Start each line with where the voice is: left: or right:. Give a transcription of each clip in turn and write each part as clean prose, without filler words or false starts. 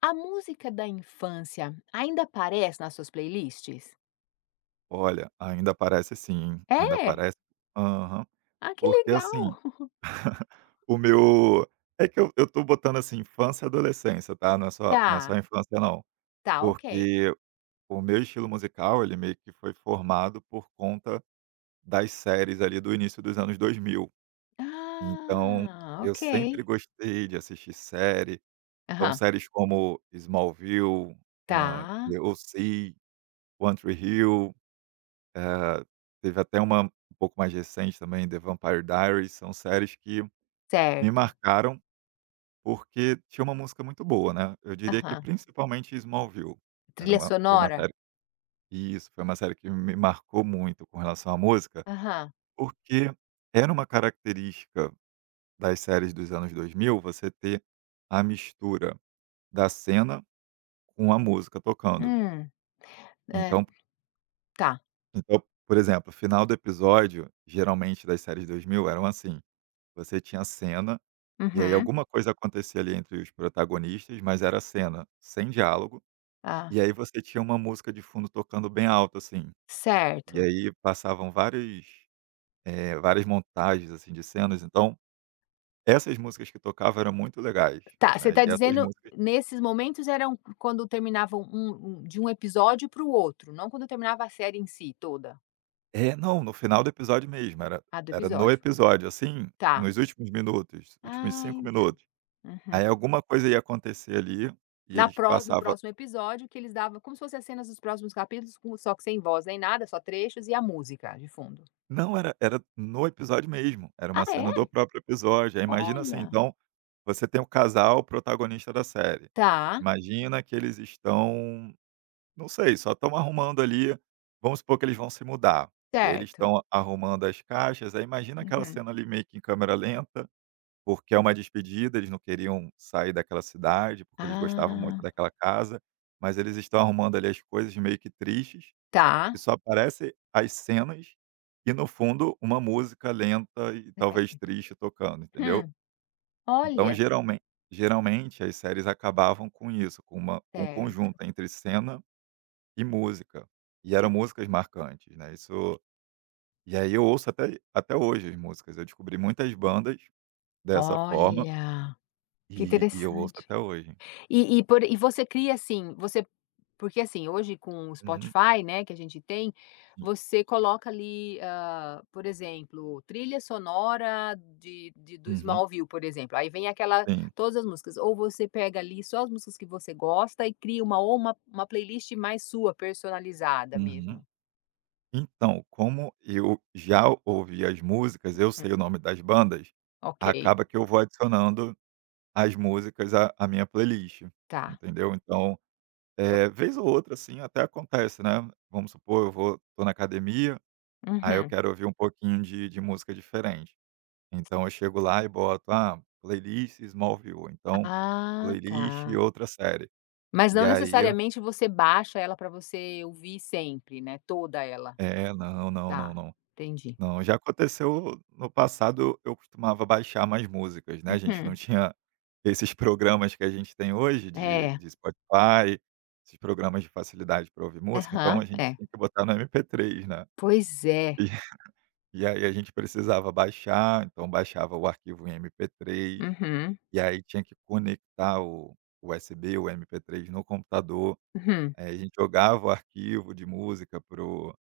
left: A música da infância ainda aparece nas suas playlists?
right: Olha, ainda parece sim, hein, ainda
left: É?
right: parece aham.
left: Ah, que
right: Porque,
left: legal!
right: assim, o meu é que eu tô botando, assim, infância e adolescência, tá, não é só
left: Tá,
right: infância não,
left: tá, ok.
right: porque o meu estilo musical, ele meio que foi formado por conta das séries, ali, do início dos anos 2000. Então,
left: Ah,
right: eu
left: ok.
right: sempre gostei de assistir série, então
left: Aham,
right: séries como Smallville,
left: tá,
right: The O.C., One Tree Hill, Eh, teve até uma um pouco mais recente também, The Vampire Diaries, são séries que me
left: certo.
right: marcaram, porque tinha uma música muito boa, né. Eu diria que
left: Aham.
right: principalmente Smallville, era
left: Trilha
right: uma foi uma
left: sonora?
right: série isso, foi uma série que me marcou muito com relação à música,
left: Aham.
right: porque era uma característica das séries dos anos 2000 você ter a mistura da cena com a música tocando.
left: Hum, é,
right: Então
left: tá.
right: então, por exemplo, o final do episódio, geralmente das séries 2000 eram assim. Você tinha cena, e aí
left: Uhum.
right: alguma coisa acontecia ali entre os protagonistas, mas era cena, sem diálogo,
left: Ah,
right: e aí você tinha uma música de fundo tocando bem alto, assim. E
left: certo.
right: aí passavam várias montagens, assim, de cenas, então essas músicas que tocavam eram muito legais,
left: Tá, você
right: né,
left: tá
right: e essas
left: dizendo
right: músicas
left: nesses momentos eram quando terminavam de um episódio para o outro, não quando terminava a série em si toda.
right: é, não, no final do episódio mesmo, era
left: Ah, do
right: era no
left: episódio.
right: episódio, assim,
left: Tá.
right: nos últimos minutos, últimos
left: Ah,
right: 5 minutos.
left: uhum.
right: Aí alguma coisa ia acontecer ali, e
left: Na
right: eles
left: pró No
right: passavam.
left: próximo episódio que eles davam como se fossem as cenas dos próximos capítulos com só que sem voz nem nada, só trechos e a música de fundo.
right: Não, era no episódio mesmo, era
left: Ah
right: uma cena
left: é?
right: do próprio episódio. Aí imagina assim,
left: Olha.
right: então, você tem o casal protagonista da série,
left: Tá.
right: imagina que eles estão, não sei, só estão arrumando ali, vamos supor que eles vão se mudar, e aí eles
left: Certo.
right: estão arrumando as caixas, aí imagina aquela
left: Uhum.
right: cena ali meio que em câmera lenta, porque é uma despedida, eles não queriam sair daquela cidade, porque eles gostavam muito
left: Ah.
right: daquela casa, mas eles estão arrumando ali as coisas meio que tristes.
left: Tá.
right: E só aparece as cenas e, no fundo, uma música lenta e talvez
left: Certo.
right: triste tocando, entendeu.
left: Hum.
right: Então
left: Olha.
right: geralmente as séries acabavam com isso, com uma com um
left: Certo.
right: conjunto entre cena e música. E eram músicas marcantes, né, isso e aí eu ouço até hoje as músicas, eu descobri muitas bandas dessa forma,
left: Olha, que
right: e eu ouço
left: interessante.
right: até hoje.
left: E você cria, assim, você porque, assim, hoje com o
right: Uhum,
left: Spotify, né, que a gente tem,
right: sim.
left: você coloca ali, por exemplo, trilha sonora de do
right: Uhum,
left: Smallville, por exemplo, aí vem aquela
right: sim.
left: todas as músicas, ou você pega ali só as músicas que você gosta e cria uma ou uma uma playlist mais sua, personalizada
right: Uhum.
left: mesmo.
right: Então, como eu já ouvi as músicas, eu sei o nome das bandas,
left: Ok,
right: acaba que eu vou adicionando as músicas à minha playlist,
left: tá.
right: entendeu? Então, é, vez ou outra, assim, até acontece, né? Vamos supor, tô na academia, aí eu
left: Uhum.
right: quero ouvir um pouquinho de música diferente. Então, eu chego lá e boto, playlist Smallville, ou então,
left: Ah,
right: playlist
left: tá.
right: outra série.
left: Mas
right: E
left: não
right: aí,
left: necessariamente você baixa ela para você ouvir sempre, né, toda ela.
right: é, não, não,
left: Tá,
right: não, não.
left: entendi.
right: Não, já aconteceu no passado, eu costumava baixar mais músicas, né, a gente não
left: Uhum.
right: tinha esses programas que a gente tem hoje de
left: É,
right: de Spotify, esses programas de facilidade para ouvir música, então
left: aham,
right: a gente
left: é.
right: tinha que botar no MP3, né.
left: Pois é.
right: E e aí a gente precisava baixar, então baixava o arquivo em MP3,
left: Uhum,
right: e aí tinha que conectar o USB, o MP3 no computador,
left: uhum.
right: aí a gente jogava o arquivo de música pro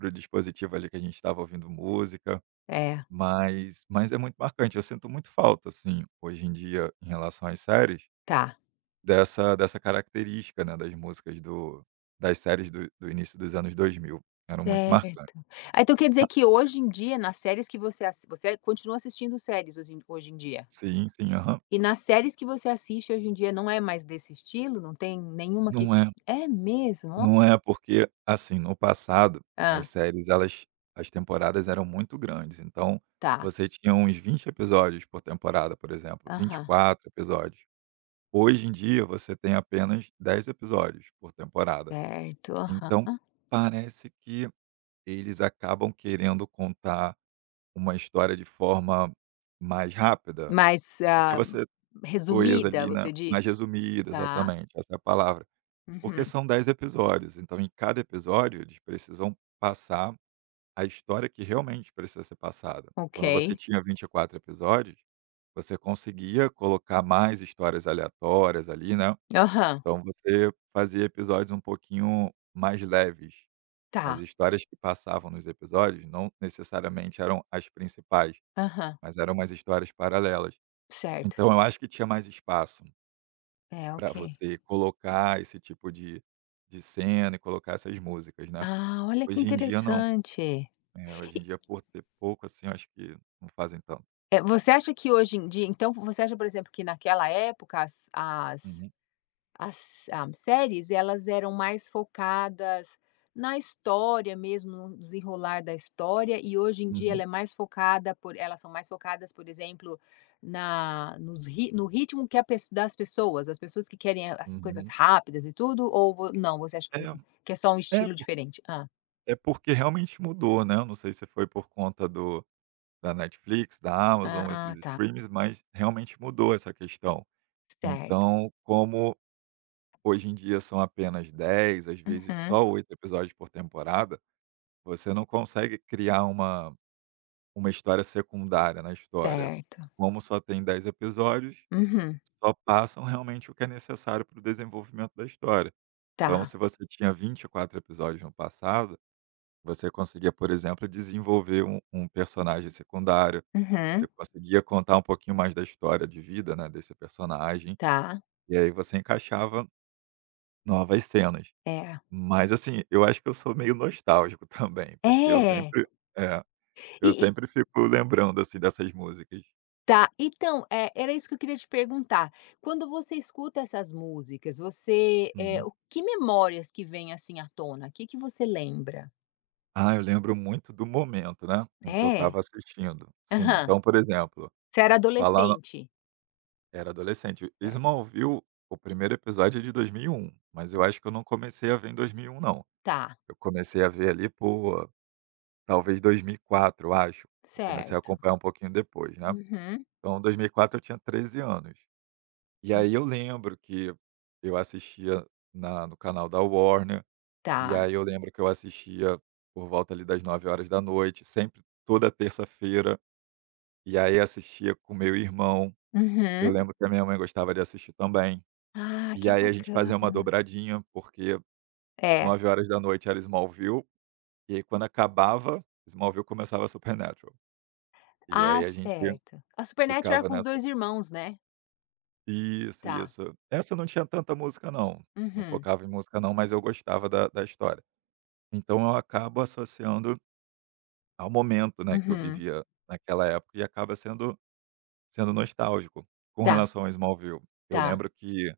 right: o dispositivo ali que a gente estava ouvindo música.
left: É,
right: Mas é muito marcante, eu sinto muito falta, assim, hoje em dia, em relação às séries,
left: tá,
right: dessa característica, né, das séries do início dos anos 2000 eram muito marcantes.
left: certo. Ah, então quer dizer que hoje em dia, nas séries que você continua assistindo séries hoje em dia?
right: Sim, sim, aham.
left: E nas séries que você assiste hoje em dia não é mais desse estilo? Não tem nenhuma que
right: Não é
left: é mesmo? Ó
right: não é, porque, assim, no passado, as
left: hã,
right: séries elas as temporadas eram muito grandes, então,
left: tá.
right: você tinha uns 20 episódios por temporada, por exemplo, vinte e
left: Aham,
right: quatro episódios. Hoje em dia, você tem apenas 10 episódios por temporada.
left: certo,
right: Então,
left: aham.
right: parece que eles acabam querendo contar uma história de forma mais rápida,
left: Mais,
right: porque
left: ah,
right: você coesa
left: resumida,
right: ali, né,
left: você
right: mais
left: diz?
right: resumida,
left: Tá.
right: exatamente, essa é a palavra. Porque
left: Uhum.
right: são 10 episódios, então em cada episódio eles precisam passar a história que realmente precisa ser passada. Quando você
left: Ok.
right: tinha 24 episódios, você conseguia colocar mais histórias aleatórias ali, né,
left: Aham.
right: então você fazia episódios um pouquinho mais leves. As
left: Tá.
right: histórias que passavam nos episódios não necessariamente eram as principais,
left: Aham.
right: mas eram umas histórias paralelas.
left: Certo.
right: Então eu acho que tinha mais espaço
left: É,
right: para
left: ok.
right: você colocar esse tipo de cena e colocar essas músicas, né.
left: Ah, olha que
right: Hoje em dia não.
left: interessante.
right: É, hoje em dia por ter pouco, assim, eu acho que não fazem tanto.
left: Você acha que hoje em dia então você acha, por exemplo, que naquela época as as
right: Uhum,
left: as, hã, séries elas eram mais focadas na história mesmo, no desenrolar da história e hoje em dia ela
right: uhum,
left: é mais focada por elas são mais focadas, por exemplo, na nos ri no ritmo que a pesso das pessoas, as pessoas que querem essas coisas
right: uhum.
left: rápidas e tudo ou vo não, você acha que não,
right: É,
left: que é só um
right: é
left: estilo
right: por
left: diferente? Ah,
right: é porque realmente mudou, né, eu não sei se foi por conta do da Netflix, da Amazon,
left: ah,
right: esses
left: tá.
right: streams, mas realmente mudou essa questão.
left: Certo.
right: Então como hoje em dia são apenas 10, às vezes
left: Uhum.
right: só 8 episódios por temporada, você não consegue criar uma história secundária na história.
left: Certo.
right: Como só tem 10 episódios,
left: Uhum.
right: só passam realmente o que é necessário para o desenvolvimento da história.
left: Tá.
right: Então, se você tinha 24 episódios no passado, você conseguia, por exemplo, desenvolver um personagem secundário, você
left: Uhum.
right: conseguia contar um pouquinho mais da história de vida, né, desse personagem,
left: Tá.
right: e aí você encaixava novas cenas.
left: É.
right: Mas assim, eu acho que eu sou meio nostálgico também, porque
left: É.
right: é,
left: E
right: eu
left: e
right: sempre fico lembrando, assim, dessas músicas.
left: tá, então, era isso que eu queria te perguntar. Quando você escuta essas músicas, você, é
right: Uhum.
left: o que memórias que vêm, assim, à tona? O que que você lembra?
right: Ah, eu lembro muito do momento, né, em que eu
left: É?
right: estava assistindo. Sim,
left: Aham.
right: então, por exemplo,
left: Você era
right: falando
left: adolescente?
right: era adolescente.
left: Certo.
right: Smallville, o primeiro episódio é de 2001, mas eu acho que eu não comecei a ver em 2001 não.
left: Tá.
right: Eu comecei a ver ali por talvez 2004, eu acho. Eu comecei a
left: Certo.
right: acompanhar um pouquinho depois, né.
left: Uhum.
right: Então 2004 eu tinha 13 anos. E
left: Hum.
right: aí eu lembro que eu assistia na no canal da Warner,
left: Tá.
right: e aí eu lembro que eu assistia por volta ali das 9 horas da noite, sempre toda terça-feira, e aí assistia com meu irmão. Eu
left: Uhum.
right: lembro que a minha mãe gostava de assistir também.
left: Ah,
right: E
left: que
right: aí a gente
left: bacana.
right: fazia uma dobradinha, porque
left: É.
right: 9 horas da noite era Smallville, e aí quando acabava Smallville começava Supernatural. E
left: Ah,
right: aí a gente
left: certo. A Supernat era
right: ficava
left: com os
right: nessa.
left: 2 irmãos, né?
right: Isso,
left: Tá.
right: isso. Essa não tinha tanta música não, não
left: Uhum,
right: focava em música não, mas eu gostava da história. Então eu acabo associando ao momento, né, que eu
left: uhum.
right: vivia naquela época e acaba sendo nostálgico. Com
left: Tá,
right: relação ao Smallville, eu
left: tá.
right: lembro que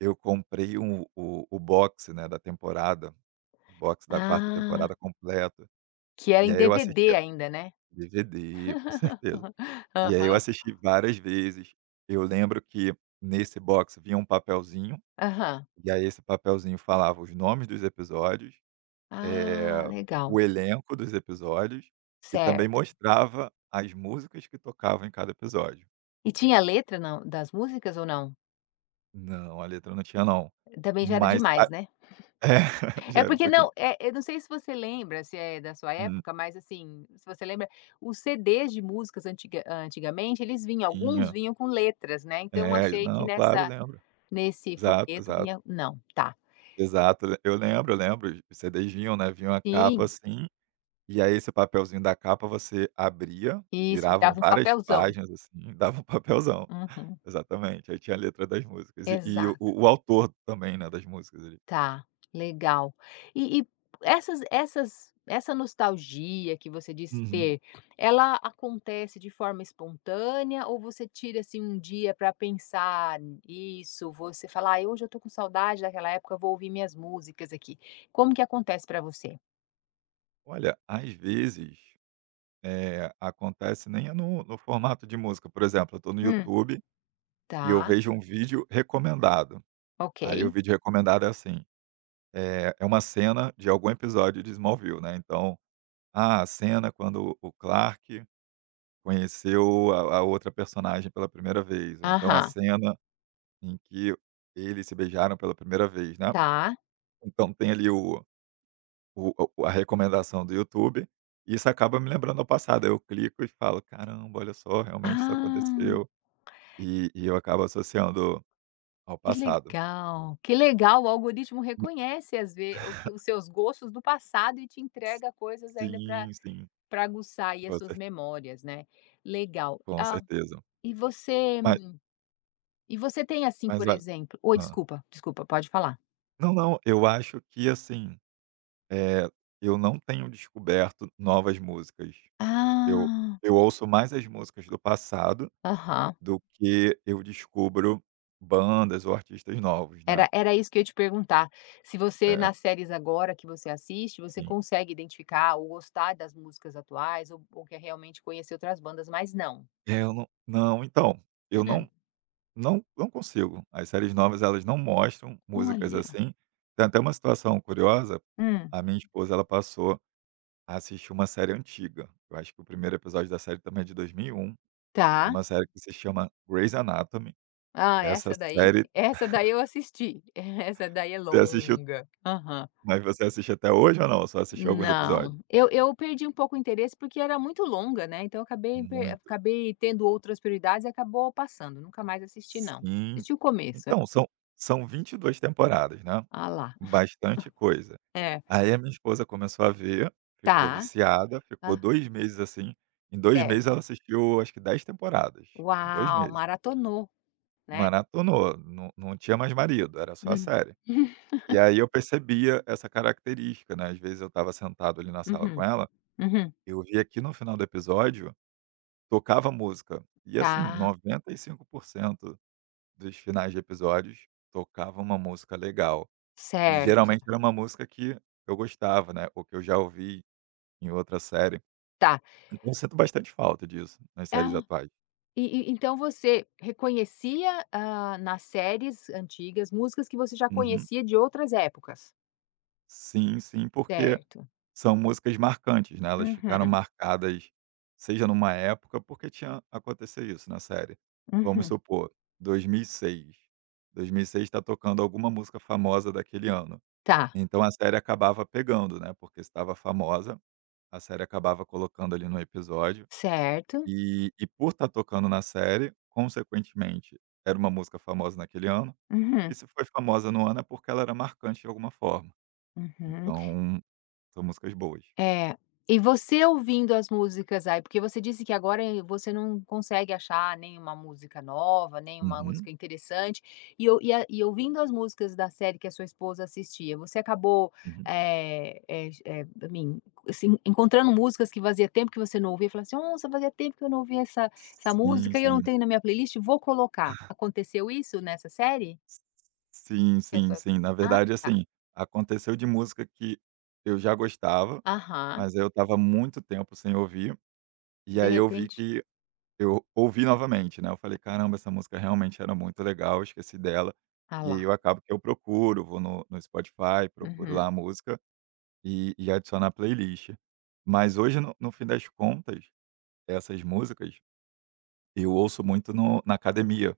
right: eu comprei o box, né, da temporada, o box da quarta
left: Ah,
right: temporada completo,
left: que era
right: e
left: em
right: aí eu
left: DVD
right: assistia
left: ainda, né?
right: DVD, com certeza. E aí eu
left: Aham,
right: assisti várias vezes. Eu lembro que nesse box vinha um papelzinho.
left: aham.
right: E aí esse papelzinho falava os nomes dos episódios, eh,
left: Ah, legal,
right: o elenco dos episódios e também
left: certo.
right: mostrava as músicas que tocavam em cada episódio.
left: E tinha letra não das músicas ou não?
right: Não, a letra não tinha não,
left: Também já era
right: mas
left: demais, né?
right: já
left: É
right: era um
left: porque
right: pouquinho.
left: não, eu não sei se você lembra, se é da sua
right: Hum,
left: época, mas assim, se você lembra, os CDs de músicas antiga antigamente eles vinham, alguns
right: tinha.
left: vinham com letras, né, então eu
right: É,
left: achei que
right: não, claro,
left: nessa
right: lembro.
left: nesse
right: Exato,
left: folheto
right: exato.
left: vinha não, tá.
right: Exato, eu lembro, os CDs vinham, né, vinham a capa
left: Sim,
right: assim. E aí esse papelzinho da capa você abria,
left: isso,
right: viravam
left: virava um
right: várias
left: papelzão.
right: páginas, assim, dava um papelzão.
left: Uhum,
right: Exatamente, aí tinha a letra das músicas e o
left: exato.
right: o autor também, né, das músicas ali.
left: Tá, legal. E e essas essa nostalgia que você diz
right: Uhum.
left: ter, ela acontece de forma espontânea ou você tira, assim, um dia para pensar nisso, você fala: "Ai, hoje eu tô com saudade daquela época, eu vou ouvir minhas músicas aqui". Como que acontece para você?
right: Olha, às vezes, acontece nem é no formato de música, por exemplo, eu estou no
left: Hum.
right: YouTube e eu
left: Tá,
right: vejo um vídeo recomendado, aí o
left: ok.
right: vídeo recomendado é assim, é uma cena de algum episódio de Smallville, né, então, a cena quando o Clark conheceu a outra personagem pela primeira vez, ou então a
left: Aham,
right: cena em que eles se beijaram pela primeira vez, né.
left: tá.
right: Então tem ali o a recomendação do YouTube, e isso acaba me lembrando ao passado, aí eu clico e falo: "Caramba, olha só, realmente isso
left: Ah.
right: aconteceu", e eu acabo associando ao passado.
left: Que legal, o algoritmo
right: Ma
left: reconhece às ve o que os seus gostos do passado e te entrega coisas ainda
right: Sim, sim,
left: para aguçar aí as
right: com
left: suas
right: cer
left: memórias, né. Legal.
right: com
left: Ah,
right: certeza.
left: e você
right: Mas
left: e você tem assim,
right: mas
left: por
right: olha
left: exemplo, oi,
right: hã.
left: desculpa, desculpa, pode falar.
right: Não, não, eu acho que, assim, eh, eu não tenho descoberto novas músicas. Eu
left: Ah,
right: eu ouço mais as músicas do passado
left: aham.
right: do que eu descubro bandas ou artistas novos, né.
left: Era isso que eu ia te perguntar, se você
right: É,
left: nas séries agora que você assiste, você
right: sim.
left: consegue identificar ou gostar das músicas atuais ou quer realmente conhecer outras bandas, mas não?
right: É, eu não, então, eu
left: Mm.
right: não consigo. As séries novas, elas não mostram músicas
left: Olha.
right: assim. Tem até uma situação curiosa,
left: Hum.
right: a minha esposa, ela passou a assistir uma série antiga. Eu acho que o primeiro episódio da série também é de 2001. É
left: Tá.
right: uma série que se chama Grey's Anatomy.
left: Ah,
right: Essa
left: essa daí,
right: série
left: essa daí eu assisti. Essa daí é
right: você assistiu,
left: longa. Aham.
right: mas você assiste até hoje ou não? Só assistiu alguns episódios?
left: Não, eu perdi um pouco o interesse, porque era muito longa, né, então eu
right: Muito.
left: acabei tendo outras prioridades e acabou passando, nunca mais assisti não.
right: Sim.
left: Assisti o começo. É.
right: Então, são 22 temporadas, né,
left: Ah lá.
right: bastante coisa.
left: É.
right: Aí a minha esposa começou a ver, ficou
left: Tá.
right: viciada, ficou
left: Ah,
right: 2 meses assim, em 2 meses
left: certo.
right: ela assistiu acho que 10 temporadas, em dois
left: Uau,
right: meses.
left: maratonou, né.
right: Maratonou, não tinha mais marido, era só a
left: Uhum.
right: série. E aí eu percebia essa característica, né, às vezes eu estava sentado ali na sala com
left: Uhum.
right: ela,
left: Uhum.
right: eu via que no final do episódio tocava música, e assim,
left: Tá,
right: 95% dos finais de episódios, tocava uma música legal. E
left: certo.
right: geralmente era uma música que eu gostava, né, ou que eu já ouvi em outra série.
left: Tá.
right: Então eu sinto bastante falta disso nas séries
left: Ah,
right: atuais.
left: Então você reconhecia, hã, nas séries antigas, músicas que você já
right: Uhum.
left: conhecia de outras épocas?
right: Sim, sim, porque
left: Certo.
right: são músicas marcantes, né, elas ficaram
left: Uhum,
right: marcadas, seja numa época, porque tinha aconteceu isso na série. Vamos
left: uhum.
right: supor, Dois mil e seis. 2006 está tocando alguma música famosa daquele ano.
left: Tá,
right: Então a série acabava pegando, né, porque estava famosa. A série acabava colocando ali no episódio.
left: certo.
right: E por estar tocando na série, consequentemente, era uma música famosa naquele ano, e
left: Uhum,
right: se foi famosa no ano é porque ela era marcante de alguma forma.
left: uhum.
right: Então, são músicas boas.
left: É. E você ouvindo as músicas aí, porque você disse que agora, você não consegue achar nenhuma música nova, nenhuma
right: Uhum,
left: música interessante, e ou e a e ouvindo as músicas da série que a sua esposa assistia, você acabou,
right: uhum.
left: I mean, assim, encontrando músicas que fazia tempo que você não ouvia, e falou assim: "Nossa, fazia tempo que eu não ouvia essa
right: Sim,
left: música e eu não
right: sim.
left: tenho na minha playlist, vou colocar". Aconteceu isso nessa série?
right: Sim,
left: Que a
right: sim,
left: tua
right: sim. Na
left: ah,
right: verdade,
left: tá.
right: assim, aconteceu de música que eu já gostava,
left: Aham.
right: mas aí eu tava muito tempo sem ouvir, e
left: De
right: aí eu vi
left: repente
right: que eu ouvi novamente, né, eu falei: "Caramba, essa música realmente era muito legal, eu esqueci dela".
left: ah
right: E aí
left: lá.
right: eu acabo que eu procuro, vou no Spotify, procuro
left: Uhum.
right: lá a música e adiciono à playlist. Mas hoje, no fim das contas, essas músicas eu ouço muito no na academia,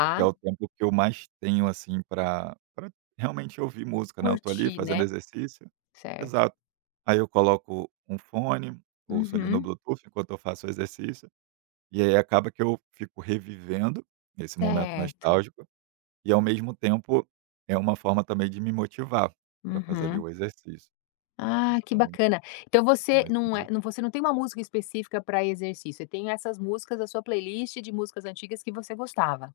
right: porque é o tempo que eu mais tenho, assim, para pra realmente ouvir música, né, eu tô ali
left: Curtir,
right: fazendo
left: né?
right: exercício
left: Certo.
right: exato. Aí eu coloco um fone, ouço ali no
left: Uhum.
right: Bluetooth enquanto eu faço o exercício e aí acaba que eu fico revivendo esse momento
left: Certo.
right: nostálgico e, ao mesmo tempo, é uma forma também de me motivar para fazer ali
left: Uhum.
right: o exercício.
left: Ah, que
right: Então,
left: bacana. Então você
right: mais
left: não
right: ou
left: é
right: menos
left: não, você não tem uma música específica para exercício, você tem essas músicas da sua playlist de músicas antigas que você gostava.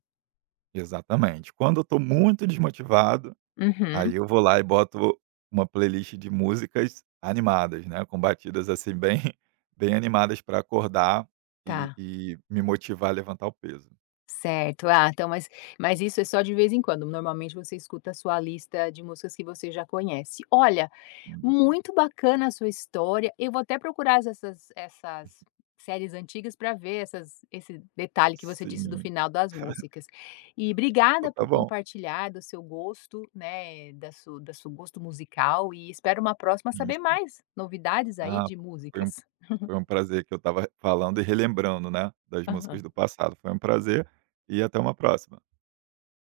right: exatamente. Quando eu estou muito desmotivado,
left: Uhum.
right: aí eu vou lá e boto uma playlist de músicas animadas, né, com batidas, assim, bem bem animadas para acordar e
left: Tá.
right: e me motivar a levantar o peso.
left: Certo. Ah, então mas isso é só de vez em quando, normalmente você escuta a sua lista de músicas que você já conhece. Olha,
right: Sim, sim.
left: muito bacana a sua história. Eu vou até procurar essas séries antigas para ver essas esse detalhe que você disse do
right: Sim,
left: final das músicas. E
right: então
left: obrigada
right: tá
left: por
right: bom.
left: compartilhar do seu gosto, né, da seu gosto musical e espero uma próxima
right: Sim,
left: saber
right: sim.
left: mais novidades aí
right: Ah,
left: de
right: foi um
left: músicas.
right: Foi um prazer, que eu estava falando e relembrando, né, das
left: Aham.
right: músicas do passado. Foi um prazer e até uma próxima.